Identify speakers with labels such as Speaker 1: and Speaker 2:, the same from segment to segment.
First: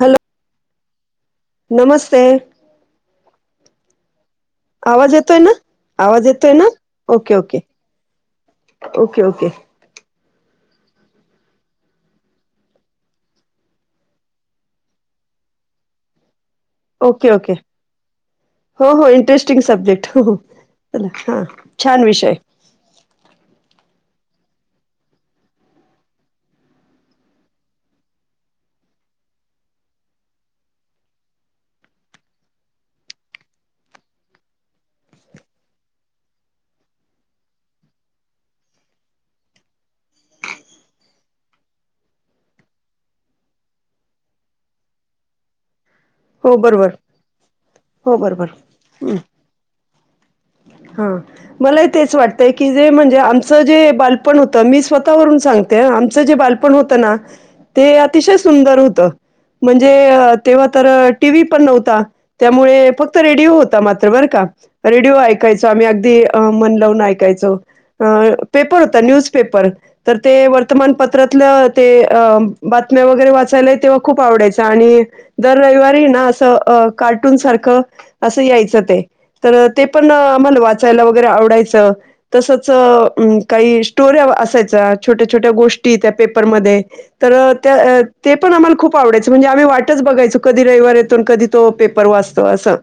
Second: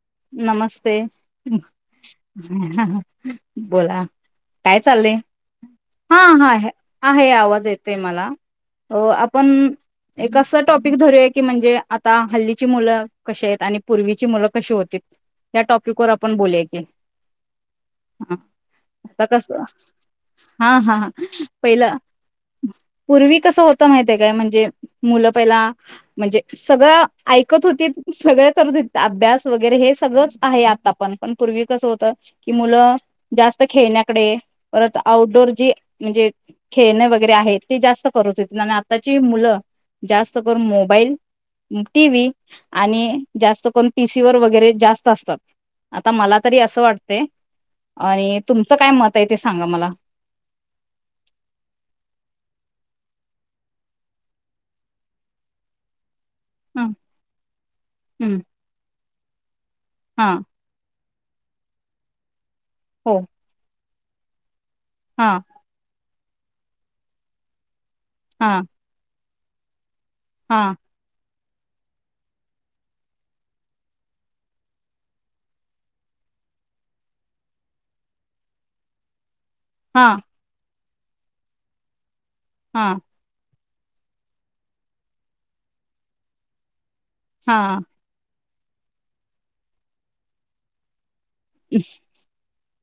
Speaker 1: Hello
Speaker 2: नमस ते
Speaker 1: नमस्ते
Speaker 2: [unintelligible] काय
Speaker 1: आवाज
Speaker 2: चाललंय
Speaker 1: येतोय ना
Speaker 2: हा
Speaker 1: आवाज
Speaker 2: हा
Speaker 1: येतोय ना
Speaker 2: आहे
Speaker 1: ओके ओके
Speaker 2: आवाज येतोय मला
Speaker 1: ओके ओके
Speaker 2: आपण एक अस टॉपिक धरूय की म्हणजे आता हल्लीची मुलं कशी आहेत आणि पूर्वीची मुलं कशी होत या टॉपिक वर आपण बोलूया
Speaker 1: ओके ओके हो हो
Speaker 2: आता कस
Speaker 1: इंटरेस्टिंग सब्जेक्ट हो हो
Speaker 2: हा हा
Speaker 1: चला हां
Speaker 2: पहिलं
Speaker 1: छान विषय
Speaker 2: पूर्वी कस होत माहिती का म्हणज मुल म्हणजे सगळ ऐकत होती सग करत अभ्यास व वरे हे सगळंच आहे आता पण पण पूर्वी कसं होत की हे सगळंच आहे पण आता कसं मुलं जास्त खेळण्याकडे परत आउटडोर जी म्हणजे खेळणे वगैरे आहे ते जास्त करत हो आणि आताची मुलं जास्त करून मोबाईल, टीव्ही आणि जास्त करून पीसीवर व वगैरे जास्त असतात
Speaker 1: हो
Speaker 2: तरी असं
Speaker 1: बरोबर
Speaker 2: वाटतय
Speaker 1: हो
Speaker 2: आणि
Speaker 1: बरोबर
Speaker 2: तुमचं काय मत आहे ते सांगा मला
Speaker 1: हा मला तेच वाटतय की जे म्हणज जे आमचं जे बालपण होतं मी स्वतःवरून सांगते. आमचं जे बालपण
Speaker 2: ह
Speaker 1: होत ना ते अतिशय
Speaker 2: हम्म
Speaker 1: सुंदर होतं. म्हणजे
Speaker 2: हा
Speaker 1: तेव्हा तर टीव्ही पण नव्हता. त्यामुळे फक्त
Speaker 2: हो
Speaker 1: रेडिओ होता मात्र बरं का रेडिओ
Speaker 2: हा
Speaker 1: ऐकायच आम्ही अगदी अ म्न लावून ऐकायचं
Speaker 2: हा
Speaker 1: पेपर होता न्यूज पेपर तर ते
Speaker 2: हा
Speaker 1: वर्तमानपत्रात बातम्या वगैरे वाचायला तेव्हा खूप आवडायचं आणि दर रविवारी अस कार्टून सारख अस यायचं ते तर ते पण
Speaker 2: हा
Speaker 1: आम्हाला वा यला वगैरे आवडायचं तसच
Speaker 2: हा
Speaker 1: काही स्टोरी असायचा छोट्या छोट्या गोष्टी त्या पेपरमध्ये तर
Speaker 2: हा
Speaker 1: त्या ते पण आम्हाला खूप आवडायचं म्हणजे आम्ही वाटच बघायचो कधी रविवार येतय ते कधी तो पेपर वाचतो, असं.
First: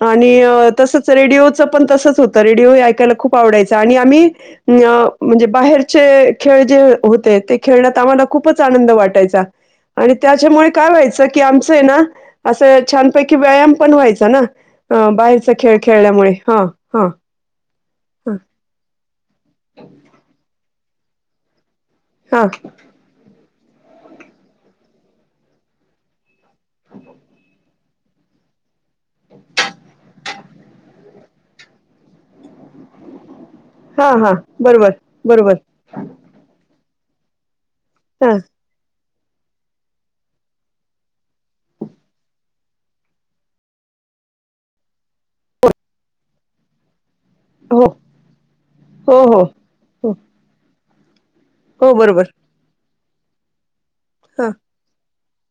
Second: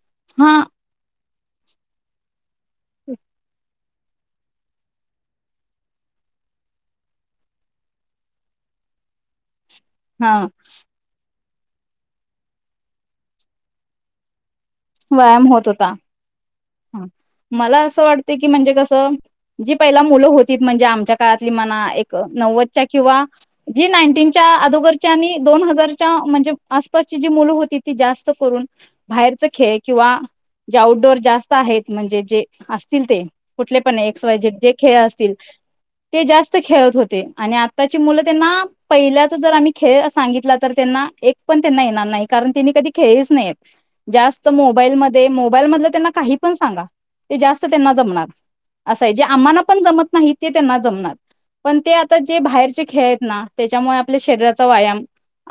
Speaker 1: [unintelligible] आणि तसच रेडिओ च पण तसच होत. रेडिओ ऐकायला खूप आवडायचा आणि आम्ही म्हणजे बाहेरचे खेळ जे होते ते खेळण्यात आम्हाला खूपच आनंद वाटायचा. आणि
Speaker 2: हा
Speaker 1: त्याच्यामुळे काय व्हायचं? की आमचय ना, असं छानपैकी व्यायाम पण व्हायचा ना. अ,
Speaker 2: व्यायाम
Speaker 1: बाहेरचा
Speaker 2: होत
Speaker 1: खेळ
Speaker 2: होता.
Speaker 1: खेळल्यामुळे. हां, हां,
Speaker 2: मला असं वाटते
Speaker 1: हां,
Speaker 2: की म्हणजे कस, जी पहिला मुलं होतीत म्हणजे आमच्या [unintelligible] एक
Speaker 1: हां,
Speaker 2: नव्वदच्या किंवा जी नाईटीनच्या अगोदरची आणि दोन हजारच्या म्हणजे आसपासची जी मुलं होती ती जास्त करून बाहेरच ख खेळ किंवा जे आउटडोअर जास्त आहेत, म्हणजे जे असतील ते. कुठले पण
Speaker 1: हां,
Speaker 2: एक्स
Speaker 1: हां.
Speaker 2: वाय झेड, जे
Speaker 1: बरोबर,
Speaker 2: खेळ असतील
Speaker 1: बरोबर.
Speaker 2: ते जास्त खेळत होते. ते आणि आ त्ताची मुलं
Speaker 1: हां.
Speaker 2: त्यांना पहिल्याच जर आम्ही खेळ सांगितला तर, त्यांना एक पण त्यांना येणार नाही. कारण त्यांनी कधी खेळीच नाही. जास्त त मोबाईल मध्ये मोबाईल मधलं त्यांना काही पण सांगा, ते जास्त
Speaker 1: हो,
Speaker 2: त्यांना जमणार, असं आहे.
Speaker 1: हो,
Speaker 2: जे
Speaker 1: हो.
Speaker 2: आम्हाना पण
Speaker 1: हो,
Speaker 2: जमत नाही ते त्यांना जमणार. पण ते
Speaker 1: हो.
Speaker 2: आता
Speaker 1: बरोबर.
Speaker 2: जे बाहेरचे खेळेतना त्याच्यामुळे आपल्या
Speaker 1: हां.
Speaker 2: शरीराचा व्यायाम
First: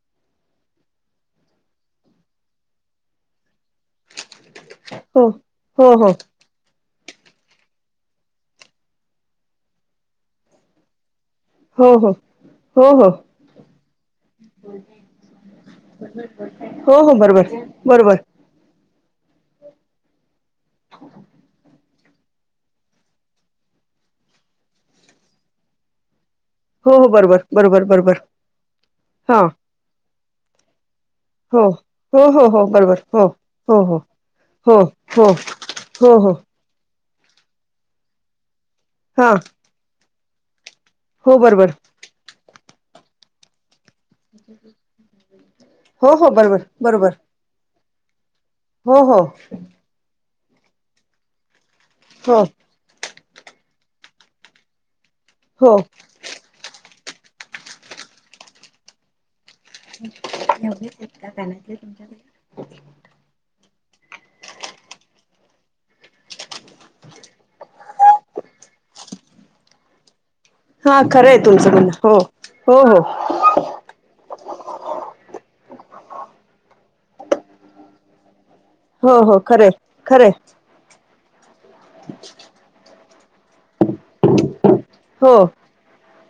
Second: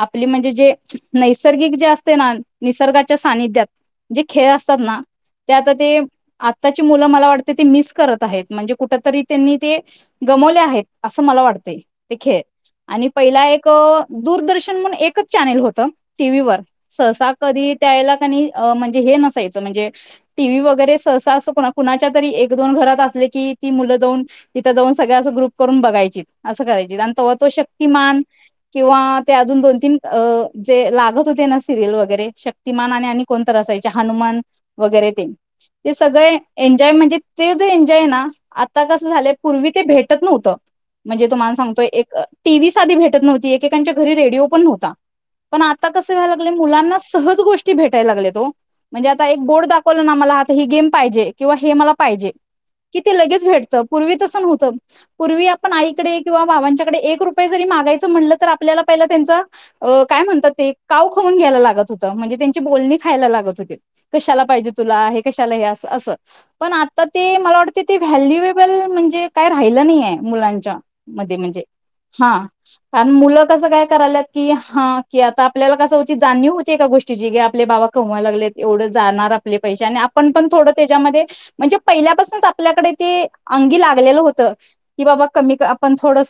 Speaker 2: आपले म्हणजे जे नैसर्गिक जे असते ना निसर्गाच्या सानिध्यात, जे खेळ असतात ना,
Speaker 1: हो
Speaker 2: ते आता
Speaker 1: हो
Speaker 2: ते
Speaker 1: हो
Speaker 2: आता ची मुले मला वाटतं ते मिस करत आहेत. म्हणजे कुठ तरी त्यांनी ते गमावलं आहे. असं मला वाटतंय.
Speaker 1: हो हो
Speaker 2: ते खेळ
Speaker 1: हो
Speaker 2: आणि
Speaker 1: हो
Speaker 2: पहिला एक दूरदर्शन म्हणून एकच चॅनेल होत टीव्हीवर.
Speaker 1: हो हो
Speaker 2: सहसा
Speaker 1: बरोबर
Speaker 2: कधी त्याळेला
Speaker 1: बरोबर
Speaker 2: कणी म्हणजे हे नसायच, म्हणजे टी व्ही वगैरे सहसा असं कुणाच्या तरी एक दोन घरात असले की, ती मुलं जाऊन तिथं जाऊन सगळ्या असं ग्रुप करून बघायची. असं करायची
Speaker 1: हो हो
Speaker 2: आणि तव्हा
Speaker 1: बरोबर
Speaker 2: तो
Speaker 1: बरोबर
Speaker 2: शक्तिमान
Speaker 1: बरोबर
Speaker 2: किंवा ते
Speaker 1: हां
Speaker 2: अजून दोन तीन अ जे लाग गत होते ना
Speaker 1: हो
Speaker 2: सिरियल
Speaker 1: हो
Speaker 2: वगैरे
Speaker 1: हो हो
Speaker 2: शक्तमान
Speaker 1: बरोबर
Speaker 2: आणि आणि
Speaker 1: हो
Speaker 2: कोणतर असाय
Speaker 1: हो हो
Speaker 2: हनुमान
Speaker 1: हो
Speaker 2: वगेरे ते.
Speaker 1: हो
Speaker 2: ते
Speaker 1: हो हो
Speaker 2: सगळे एन्जॉय म्हणजे ते जे एन्जॉय ना आता कसं झालंय
Speaker 1: हां
Speaker 2: पूर्वी ते भेट नव्हतं म्हणजे
Speaker 1: हो
Speaker 2: तुम्हाला
Speaker 1: बरोबर
Speaker 2: सांगतोय एक टी व्ही साध भेटत नव्हती एकेकांच्या घरी रेडिओ पण नव्हता पण आता कस
Speaker 1: हो हो
Speaker 2: व्हायलय
Speaker 1: बरोबर
Speaker 2: मुलांना
Speaker 1: बरोबर
Speaker 2: सहज भेट टय लागले तो
Speaker 1: हो
Speaker 2: म्हणजे
Speaker 1: हो
Speaker 2: आता एक बोट दाखवलं ना मला हात ही गेम पाहिजे किंवा हे मला पाहिजे
Speaker 1: हो
Speaker 2: कि ते लगेच भेटतं पूर्वी तसं नव्हतं पूर्वी आपण
Speaker 1: हो
Speaker 2: आईकडे किंवा भावांच्याकडे एक रुपये जरी मागायचं म्हणलं तर आपल्याला पहिला त्याचं पण काय म्हणतात ते काव खाऊन घ्यायला लागत होत म्हणजे खयला लागत हो कशाला पाहिजे तु हे कशला अस पण आता ते मला वाटते ते व्हॅल्युएबल म्हणजे काय राहिलं नाहीय मुलांच्या
Speaker 1: हां खरं
Speaker 2: मध्ये
Speaker 1: आहे
Speaker 2: म्हणजे
Speaker 1: तुमचं म्हणणं हो
Speaker 2: हा
Speaker 1: हो हो
Speaker 2: कारण मुलं कस काय करालात कि हा कि आता आपल्याला कस होती जाणीव होती एका गोष्टीची आपले बाबा कमवाय लागले एवढं
Speaker 1: हो
Speaker 2: जाणार
Speaker 1: हो
Speaker 2: आपले
Speaker 1: खरं
Speaker 2: पैसे आणि
Speaker 1: आहे खरं
Speaker 2: आपण पण
Speaker 1: आहे
Speaker 2: थोडं त्याच्यामध्ये म्हणजे पहिल्यापासूनच आपल्याकडे ते अंगी लागलेलं होतं की बाबा
Speaker 1: हो
Speaker 2: कमी आपण थोडं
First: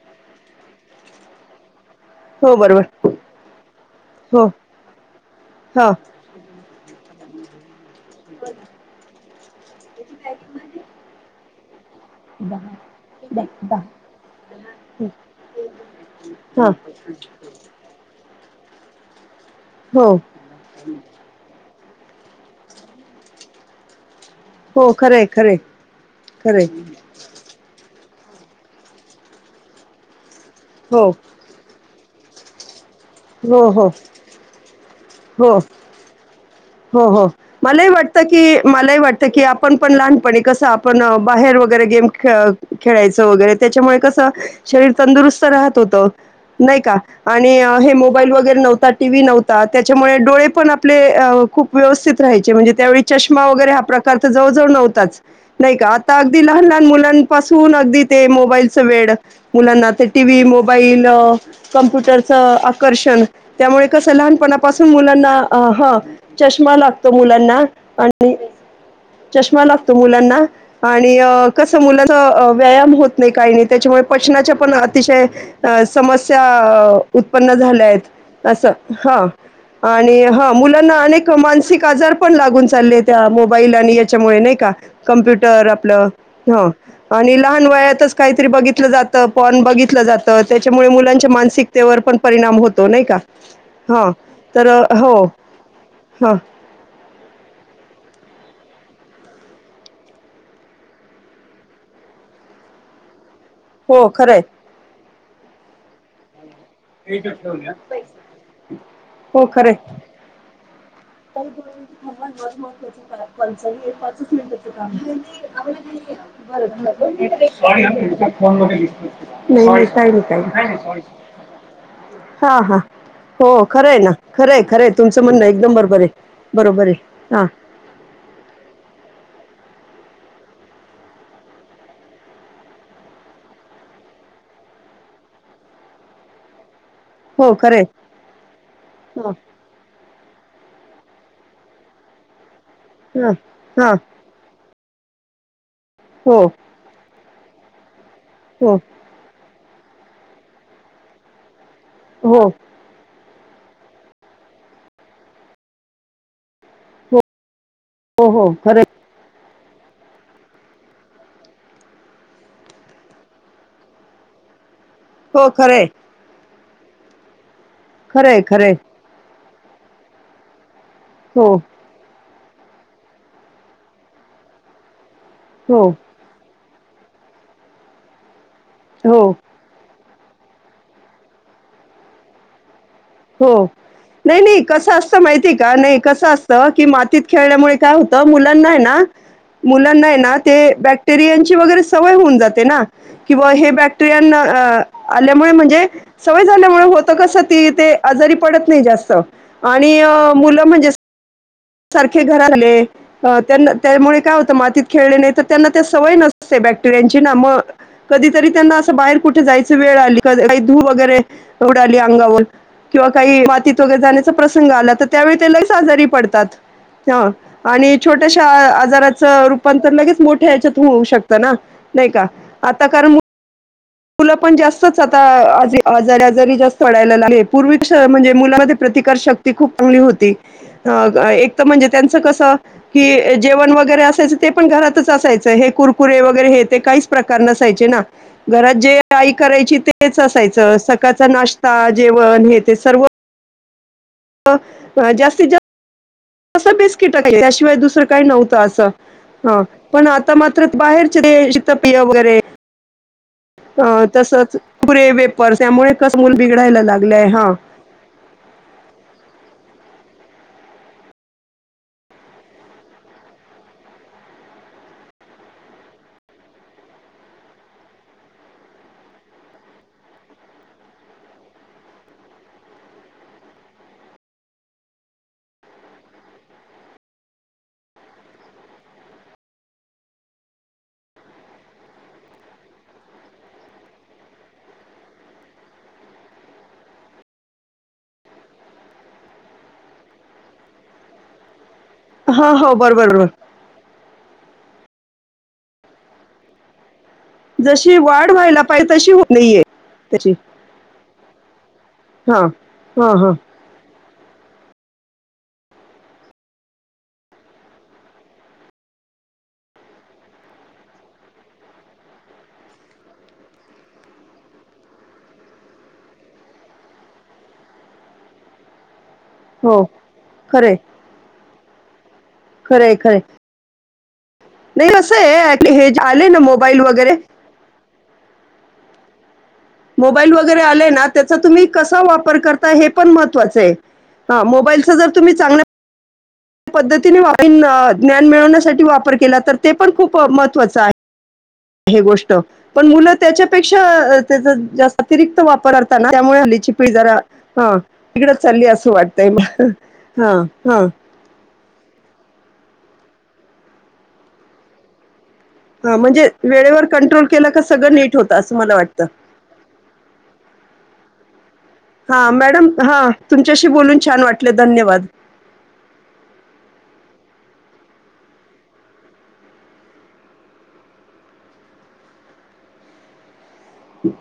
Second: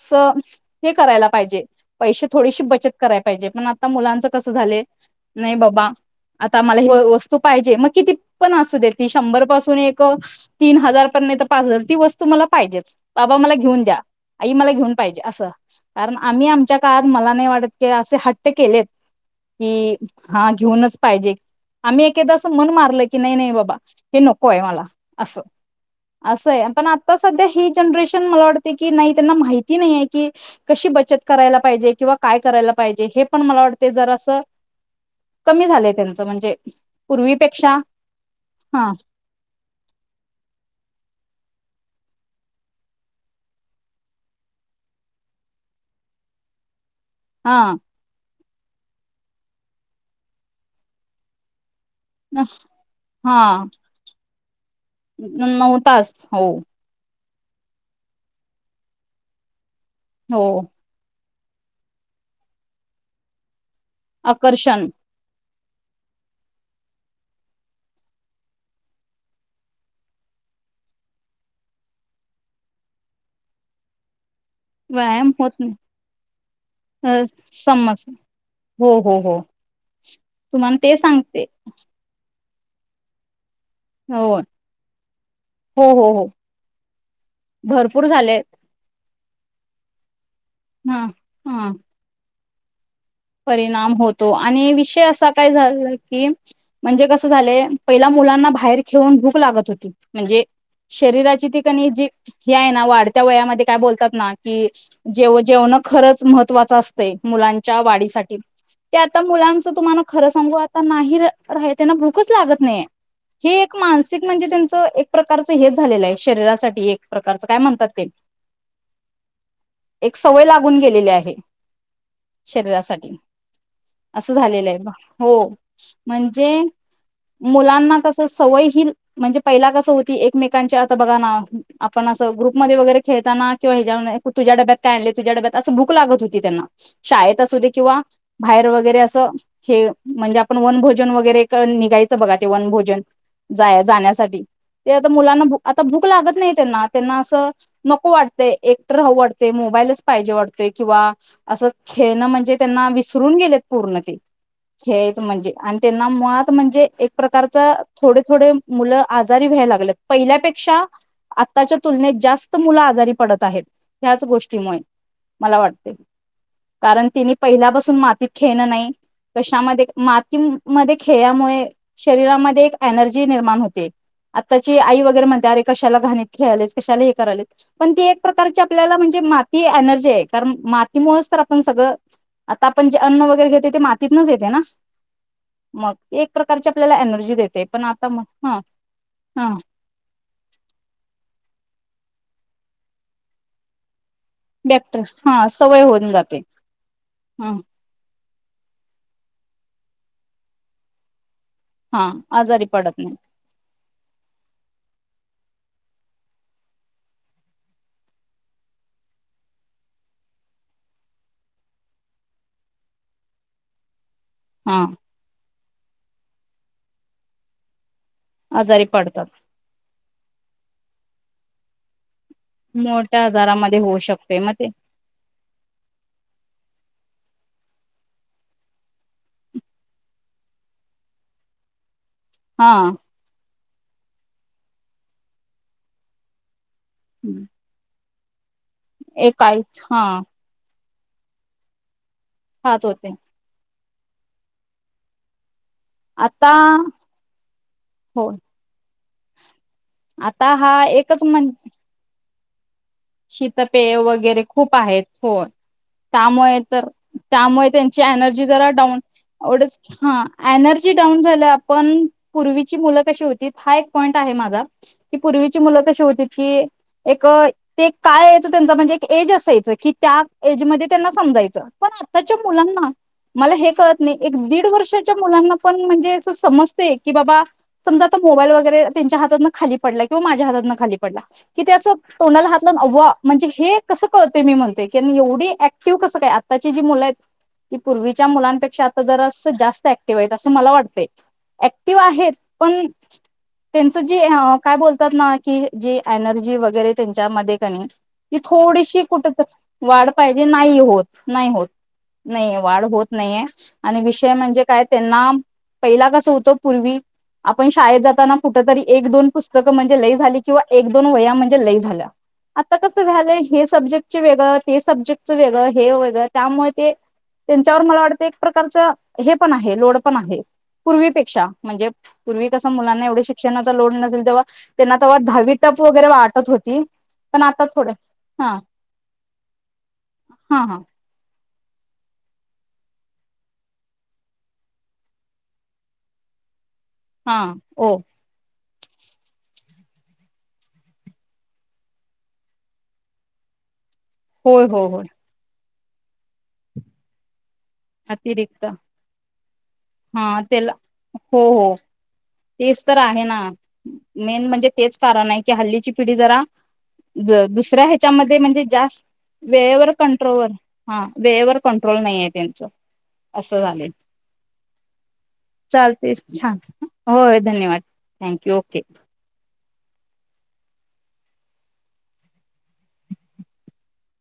Speaker 2: हे करायला पाहिजे पैसे
Speaker 1: हो
Speaker 2: थोडीशी
Speaker 1: बरोबर
Speaker 2: बचत कराय पाहिजे पण आता मुलांच
Speaker 1: हो
Speaker 2: कसं झाले नाही बाबा
Speaker 1: हां
Speaker 2: आता मला ही वस्तू पाहिजे मग किती पण असू दे ती. शंभर पासून एक तीन हजार पर्यंत पाचगणी ती वस्तू मला पाहिजेच बाबा मला घेऊन दया आई मला घेऊन पाहिजे अस आणि
Speaker 1: हां
Speaker 2: आमच्या काळात मला नाही वाटत आम्ही असे हट्ट ते केलेत
Speaker 1: हो
Speaker 2: हा घेऊनच आम्ही एक एकेकदा असं मन मारलं की नाही-नाही बाबा [unintelligible] हे नको आहे मला
Speaker 1: हो खरं आहे
Speaker 2: असं
Speaker 1: खरं आहे खरं
Speaker 2: असंय
Speaker 1: आहे
Speaker 2: पण आता सध्या हे जनरेशन. मला वाटते की नाही त्यांना माहिती नाहीय की कशी
Speaker 1: हो
Speaker 2: बचत करायला पाहिजे किंवा काय करायला पाहिजे हे पण मला
Speaker 1: हो हो
Speaker 2: वाटतय जर
Speaker 1: हो
Speaker 2: कमी झालय. चम्हणजे
Speaker 1: हो हो मलाही वाटतं की
Speaker 2: हा
Speaker 1: मलाही वाटतं की आपण पण लहानपणी कसं आपण. बाहेर वगैरे गेम खेळ खेळायचं वगैरे त्याच्यामुळे कसं शरीर तंदुरुस्त राहत होतं नाही का? आणि
Speaker 2: हा
Speaker 1: हे मोबाईल वगैरे- नव्हता टीव्ही नव्हता त्याच्यामुळे डोळे पण आपले- खूप व्यवस्थित राहाचे म्हणजे त्यावेळी चष्मा वगैरे हा प्रकार- जवळ जवळ नवते. नाही
Speaker 2: नऊ
Speaker 1: का
Speaker 2: तास
Speaker 1: आता
Speaker 2: हो
Speaker 1: अगदी लहान लहान मुलां- पासून अगदी ते मोबाईलच वेड मुलांना. ते टीव्ही
Speaker 2: हो
Speaker 1: मोबईल कम्प्युटरचं आकर्षण. त्यामुळे कसं
Speaker 2: आकर्षण
Speaker 1: लहानपणापासून मुलांना अ हा चष्मा लागतो मुलांना आणि चष्मा लागतो मुलांना आणि कसं मुलाचा व्यायाम होत नाही काही नाही त्याच्यामुळे पचनाच्या. पण अतिशय
Speaker 2: व्यायाम होत
Speaker 1: समस्या
Speaker 2: नाही
Speaker 1: उत्पन्न झाल्या
Speaker 2: समज
Speaker 1: आहेत अस
Speaker 2: हो
Speaker 1: ह
Speaker 2: हो हो
Speaker 1: आणि ह
Speaker 2: तुम्हाला
Speaker 1: मुलांना
Speaker 2: ते
Speaker 1: अनेक-
Speaker 2: सांगते
Speaker 1: मानसिक आजार पण लागून चाललत्या फाईल आणि
Speaker 2: हो
Speaker 1: याच्यामुळे नाही का कंप्युटर
Speaker 2: हो हो
Speaker 1: आपलं
Speaker 2: हो
Speaker 1: अ आणि लहान
Speaker 2: भरपूर
Speaker 1: वयातच
Speaker 2: झालेत
Speaker 1: काहीतरी बघितल जात त पन बघितलं जात त त्याच्यामुळे
Speaker 2: हा
Speaker 1: मुलांच्या
Speaker 2: हा
Speaker 1: मानसिकतेवर पण परिणाम होत
Speaker 2: परिणाम होतो आणि विषय
Speaker 1: हो
Speaker 2: असा काय झाला कि
Speaker 1: हां
Speaker 2: म्हणजे कस झालेय पहिला मुलांना बाहेर खेऊन भूक लागत होती म्हणजे शरीराची तिकणी जी हे आहे ना वाढते त्या वयामध्ये काय
Speaker 1: हो
Speaker 2: बोलतात ना
Speaker 1: खरं आहे
Speaker 2: कि जेव जेवणं खरंच म महत्त्वाचा असतय मुलांच्या वाडी ते आता
Speaker 1: हो
Speaker 2: मुलांच
Speaker 1: खरंय
Speaker 2: तुम्हाला खरं सांगू आता नाही रा त्यांना भूकच लागत नाही हे एक मानसिक म्हणजे त्यांच एक प्रकारच हे झालेलं आहे शरीरासाठी एक प्रकारच काय म्हणतात ते
Speaker 1: नाही नाही
Speaker 2: -
Speaker 1: काही
Speaker 2: एक
Speaker 1: नाही काही
Speaker 2: सवय लागून
Speaker 1: नाही.
Speaker 2: गेलेली आहे
Speaker 1: हा हा. हो खरंय ना
Speaker 2: अस
Speaker 1: खरंय
Speaker 2: झालेलं आहे
Speaker 1: खरंय तुमचं म्हणणं
Speaker 2: होय
Speaker 1: एकदम बरोबर आहे
Speaker 2: म्हणजे
Speaker 1: बरोबर आहे हा
Speaker 2: मुलांना कस सवय ही म्हणजे. पहिला कसं होती एकमेकांच्या आता बघा ना आपण असं ग्रुपमध्ये वगैरे खेळताना किंवा ह्याच्या तुझ्या डब्यात काय आणले तुझ्या डब्यात असं भूक लागत होती त्यांना शाळेत
Speaker 1: हो
Speaker 2: असू दे
Speaker 1: खरंय
Speaker 2: बाहेर वगैरे अस
Speaker 1: हा
Speaker 2: हे म्हणजे आपण वन भोजन वगैरे करून निघायचं बघा. ते वन भोजन
Speaker 1: हा
Speaker 2: जाय
Speaker 1: हा
Speaker 2: जाण्यासाठी ते आता मुलांना भूक आता भूक लागत
Speaker 1: हो
Speaker 2: नाही त्यांना त्यांना स नको. नको वाटतय
Speaker 1: हो
Speaker 2: एकट राहू वाटतय वायलाच पाहिजे वाटतय किंवा असं खेळणं
Speaker 1: हो
Speaker 2: म्हणजे.
Speaker 1: हो
Speaker 2: त्यांना विसरून गेलेत पूर्ण ते खेळायच म्हणजे आणि त्यांना मुळात म्हणजे एक प्रकारच थोडे
Speaker 1: हो
Speaker 2: थोडे
Speaker 1: हो खरंय
Speaker 2: मुलं आजारी. वह्यालागल्यात पहिल्यापेक्षा आताच्या तुलनेत जास्त मुलं आजारी पडत आहेत हयाच गोष्टीमुळे.
Speaker 1: हो
Speaker 2: मला
Speaker 1: खरंय
Speaker 2: वाटतय. कारण तिने पहिल्यापासून मातीत
Speaker 1: खरंय
Speaker 2: खेळणं
Speaker 1: खरंय
Speaker 2: नाही. कशामध्ये मातीम मध्ये
Speaker 1: हो
Speaker 2: खेळल्यामुळे शरीरामध्ये ते एक एनर्जी निर्माण होते. आताची आई वगैरे तर म्हणते अरे
Speaker 1: हो
Speaker 2: कशाला घाणी खेळायलायस. कशाला हे कराले पण ते एक प्रकारच्या आपल्याला म्हणजे
Speaker 1: हो
Speaker 2: माती एनर्जी ये. कारण मातीमुळेच तर आपण सगळं आता आपण जे अन्न वगैरे
Speaker 1: हो
Speaker 2: घेते ते मातीतनच
Speaker 1: नाही,
Speaker 2: येते ना
Speaker 1: नाही, कस असत माहिती का?
Speaker 2: मग
Speaker 1: नाही कसं
Speaker 2: एक
Speaker 1: असत?
Speaker 2: प्रकारची
Speaker 1: की
Speaker 2: आपल्याला
Speaker 1: मातीत
Speaker 2: एनर्जी देते
Speaker 1: खेळल्यामुळे
Speaker 2: पण
Speaker 1: काय
Speaker 2: आता मग
Speaker 1: होतं?
Speaker 2: हा
Speaker 1: मुलांना ना
Speaker 2: हा
Speaker 1: मुलांना ना ते बॅक्टेरियाची वगैरे सवय होऊन जाते ना कीबुवा हे बॅक्टे स्रियांना
Speaker 2: बॅक्टर हा
Speaker 1: आल्यामुळे
Speaker 2: सवय
Speaker 1: म्हणजे
Speaker 2: होऊन जाते
Speaker 1: सवय झाल्यामुळे होत कस
Speaker 2: ह
Speaker 1: ती ते तरी पडत नाही जास्त आणि मुलं म्हणजे
Speaker 2: हा
Speaker 1: सारखे घरात
Speaker 2: आजारी
Speaker 1: आले
Speaker 2: पडत नाही
Speaker 1: त्यामुळे काय होतं मातीत खेळले नाही तर त्याला सवय नसते बॅक्टेरियांची, मग कधीतरी त्यांना बाहेर कुठ जायची वेळ आली काही धूळ वगैरे उडाली अंगावर किंवा काही मातीत वगैरे जाण्याची प्रसंग
Speaker 2: हा
Speaker 1: आला तर त्यावेळी त्याला आजारी पडतात. हा. आणि छोट्याशा
Speaker 2: आजारी पडतात
Speaker 1: आजाराचं रूपांतर लगेच मोठ ह्याच्यात होऊ शकत ना, नाही का? आता कारण
Speaker 2: मोठ्या आजारामध्ये होऊ
Speaker 1: मुलं
Speaker 2: शकते मग
Speaker 1: पण
Speaker 2: ते
Speaker 1: जास्तच आता आ आजारी आजारी पडायला पूर्वी कसं म्हणजे मुलांमध्ये प्रतिकार शक्ती खूप चांगली होती अ एक तर म्हणजे त्यांच कस
Speaker 2: हा
Speaker 1: की जेवण वगैर- वगैरे असायचं. ते पण घरातच असायचं. हे कुरकुरे वगैरे ते काहीच प्रकार नसायचे ना. घरात जे आई
Speaker 2: एक
Speaker 1: करायची
Speaker 2: काहीच हा
Speaker 1: तेच असायचं सकाळचा नाश्ता जेवण हे ते
Speaker 2: खात
Speaker 1: सर्व
Speaker 2: होते
Speaker 1: ह जास्तीत जास्त
Speaker 2: आता
Speaker 1: तसं बेस्ट कीटक आहे. त्याशिवाय दुसरं काही
Speaker 2: हो
Speaker 1: नव्हतं असं. ह पण आता मात्र
Speaker 2: हा एकच म्हण
Speaker 1: बाहेरचे शितपेये वगैरे अ,
Speaker 2: शीतपेय वगैरे
Speaker 1: तसंच
Speaker 2: खूप आहेत.
Speaker 1: कुरे
Speaker 2: होय,
Speaker 1: वेपर्स त्यामुळे कसं मूल
Speaker 2: त्यामुळे
Speaker 1: बिघडायला
Speaker 2: तर
Speaker 1: लागलंय हां.
Speaker 2: त्यामुळे त्यांची एनर्जी जरा डाऊन एवढच -हा. एनर्जी डाऊन झाल्या, पण पूर्वीची मुलं कशी होती? हा एक पॉईंट आहे माझा, की पूर्वीची मुलं कशी होती की एक ते काय यायच त्यांचा म्हणजे एज असायच की, त्या एज मध्ये त्यांना समजायचं, पण आताच्या मुलांना मला हे कळत नाही. एक दीड वर्षाच्या मुलांना पण म्हणजे अस समजते की बाबा समजा आता मोबाईल वगैरे त्यांच्या हातात खाली पडलाय किंवा माझ्या हातातन खाली पडला कि ते असं तोंडाला हात म्हणजे हे कस कळतंय मी म्हणते? एवढी ऍक्टिव्ह कस काय आताची जी मुल आहेत, ती पूर्वीच्या मुलांपेक्षा जरास जास्त ऍक्टिव्ह आहेत अस मला वाटतय. ते आहे
Speaker 1: हां, हो.
Speaker 2: पण-
Speaker 1: बरोबर, बरोबर.
Speaker 2: त्यांच जे- काय बोलतात ना की जे एनर्जी वगैरे त्यांच्या-
Speaker 1: जशी वाढ व्हायला पाहिजे
Speaker 2: थोडीशी
Speaker 1: तशी होत नाहीये
Speaker 2: कुठंतरी यायला
Speaker 1: त्याची.
Speaker 2: पायजे. नाही होत, नाही होत,
Speaker 1: हां.
Speaker 2: नाही वाढ होत
Speaker 1: हां, हां.
Speaker 2: नाहीये आणि विषय म्हणजे - काय त्यांना पहिला कस होतं पूर्वी आपण शाळेत जाताना कुठ तरी एक दोन पुस्तकं म्हणजे लई झाली किंवा एक दोन वह्या म्हणजे लई झाल्या. आता कसं व्हायलंय? हे सब्जेक्टच वेगळं ते सब्जेक्टचं वेगळं. हे वेगळं त्यामुळे ते त्यांच्यावर मला वाटतं एक प्रकारचं- हे पण आहे
Speaker 1: हो.
Speaker 2: लोड पण आहे
Speaker 1: खरंय,
Speaker 2: पूर्वीपेक्षा म्हणजे पूर्वी कस?
Speaker 1: खरंय,
Speaker 2: मुलांना
Speaker 1: खरंय.
Speaker 2: एवढे शिक्षणाचा लोड नसेल. तेव्हा
Speaker 1: नाही
Speaker 2: त्यांना
Speaker 1: कसं
Speaker 2: तेव्हा
Speaker 1: आहे
Speaker 2: दहावी
Speaker 1: ॲक्चुअली
Speaker 2: टफ
Speaker 1: हे जे
Speaker 2: वगैरे
Speaker 1: आले ना
Speaker 2: वाटत
Speaker 1: मोबाईल
Speaker 2: होती-
Speaker 1: वगैरे,
Speaker 2: थोड, हा.
Speaker 1: मोबाईल वगैरे
Speaker 2: हा हा
Speaker 1: आलेय ना त्या- तुम्ही कसा वापर करताय? हे पण महत्वाच आहे. हां मोबाईलचा जर तुम्ही चांगल्या- पद्धतीने वा
Speaker 2: हा हो
Speaker 1: ज्ञान मिळवण्यासाठी- वापर केला तर ते पण खूप महत्वाचं आहे. ही गोष्ट पण मुलं त्याच्यापेक्षा - त त्याचा
Speaker 2: होय हो
Speaker 1: जास्त
Speaker 2: होय
Speaker 1: अतिरिक्त वापर- त्यामुळे हल्लीची पिढी जरा हा तिकडं
Speaker 2: अतिरिक्त
Speaker 1: चालली असं वाटतंय म हा हा
Speaker 2: हो हो तेच तर आहे ना मेन म्हणजे तेच कारण आहे कि हल्लीची
Speaker 1: हां,
Speaker 2: पिढी
Speaker 1: म्हणजे
Speaker 2: जरा
Speaker 1: वेळेवर कंट्रोल केला का
Speaker 2: दुसऱ्या
Speaker 1: सगळं नीट
Speaker 2: ह्याच्यामध्ये
Speaker 1: होतं असं
Speaker 2: म्हणजे
Speaker 1: मला
Speaker 2: जास्त
Speaker 1: वाटतं.
Speaker 2: वेळेवर कंट्रोल हा वेळेवर कंट्रोल नाही आहे
Speaker 1: हां,
Speaker 2: त्यांच
Speaker 1: मॅडम हां,
Speaker 2: असं
Speaker 1: तुमच्याशी
Speaker 2: झाले
Speaker 1: बोलून छान वाटलं. धन्यवाद.
Speaker 2: चालते छान हो धन्यवाद थँक्यू ओके
Speaker 1: हम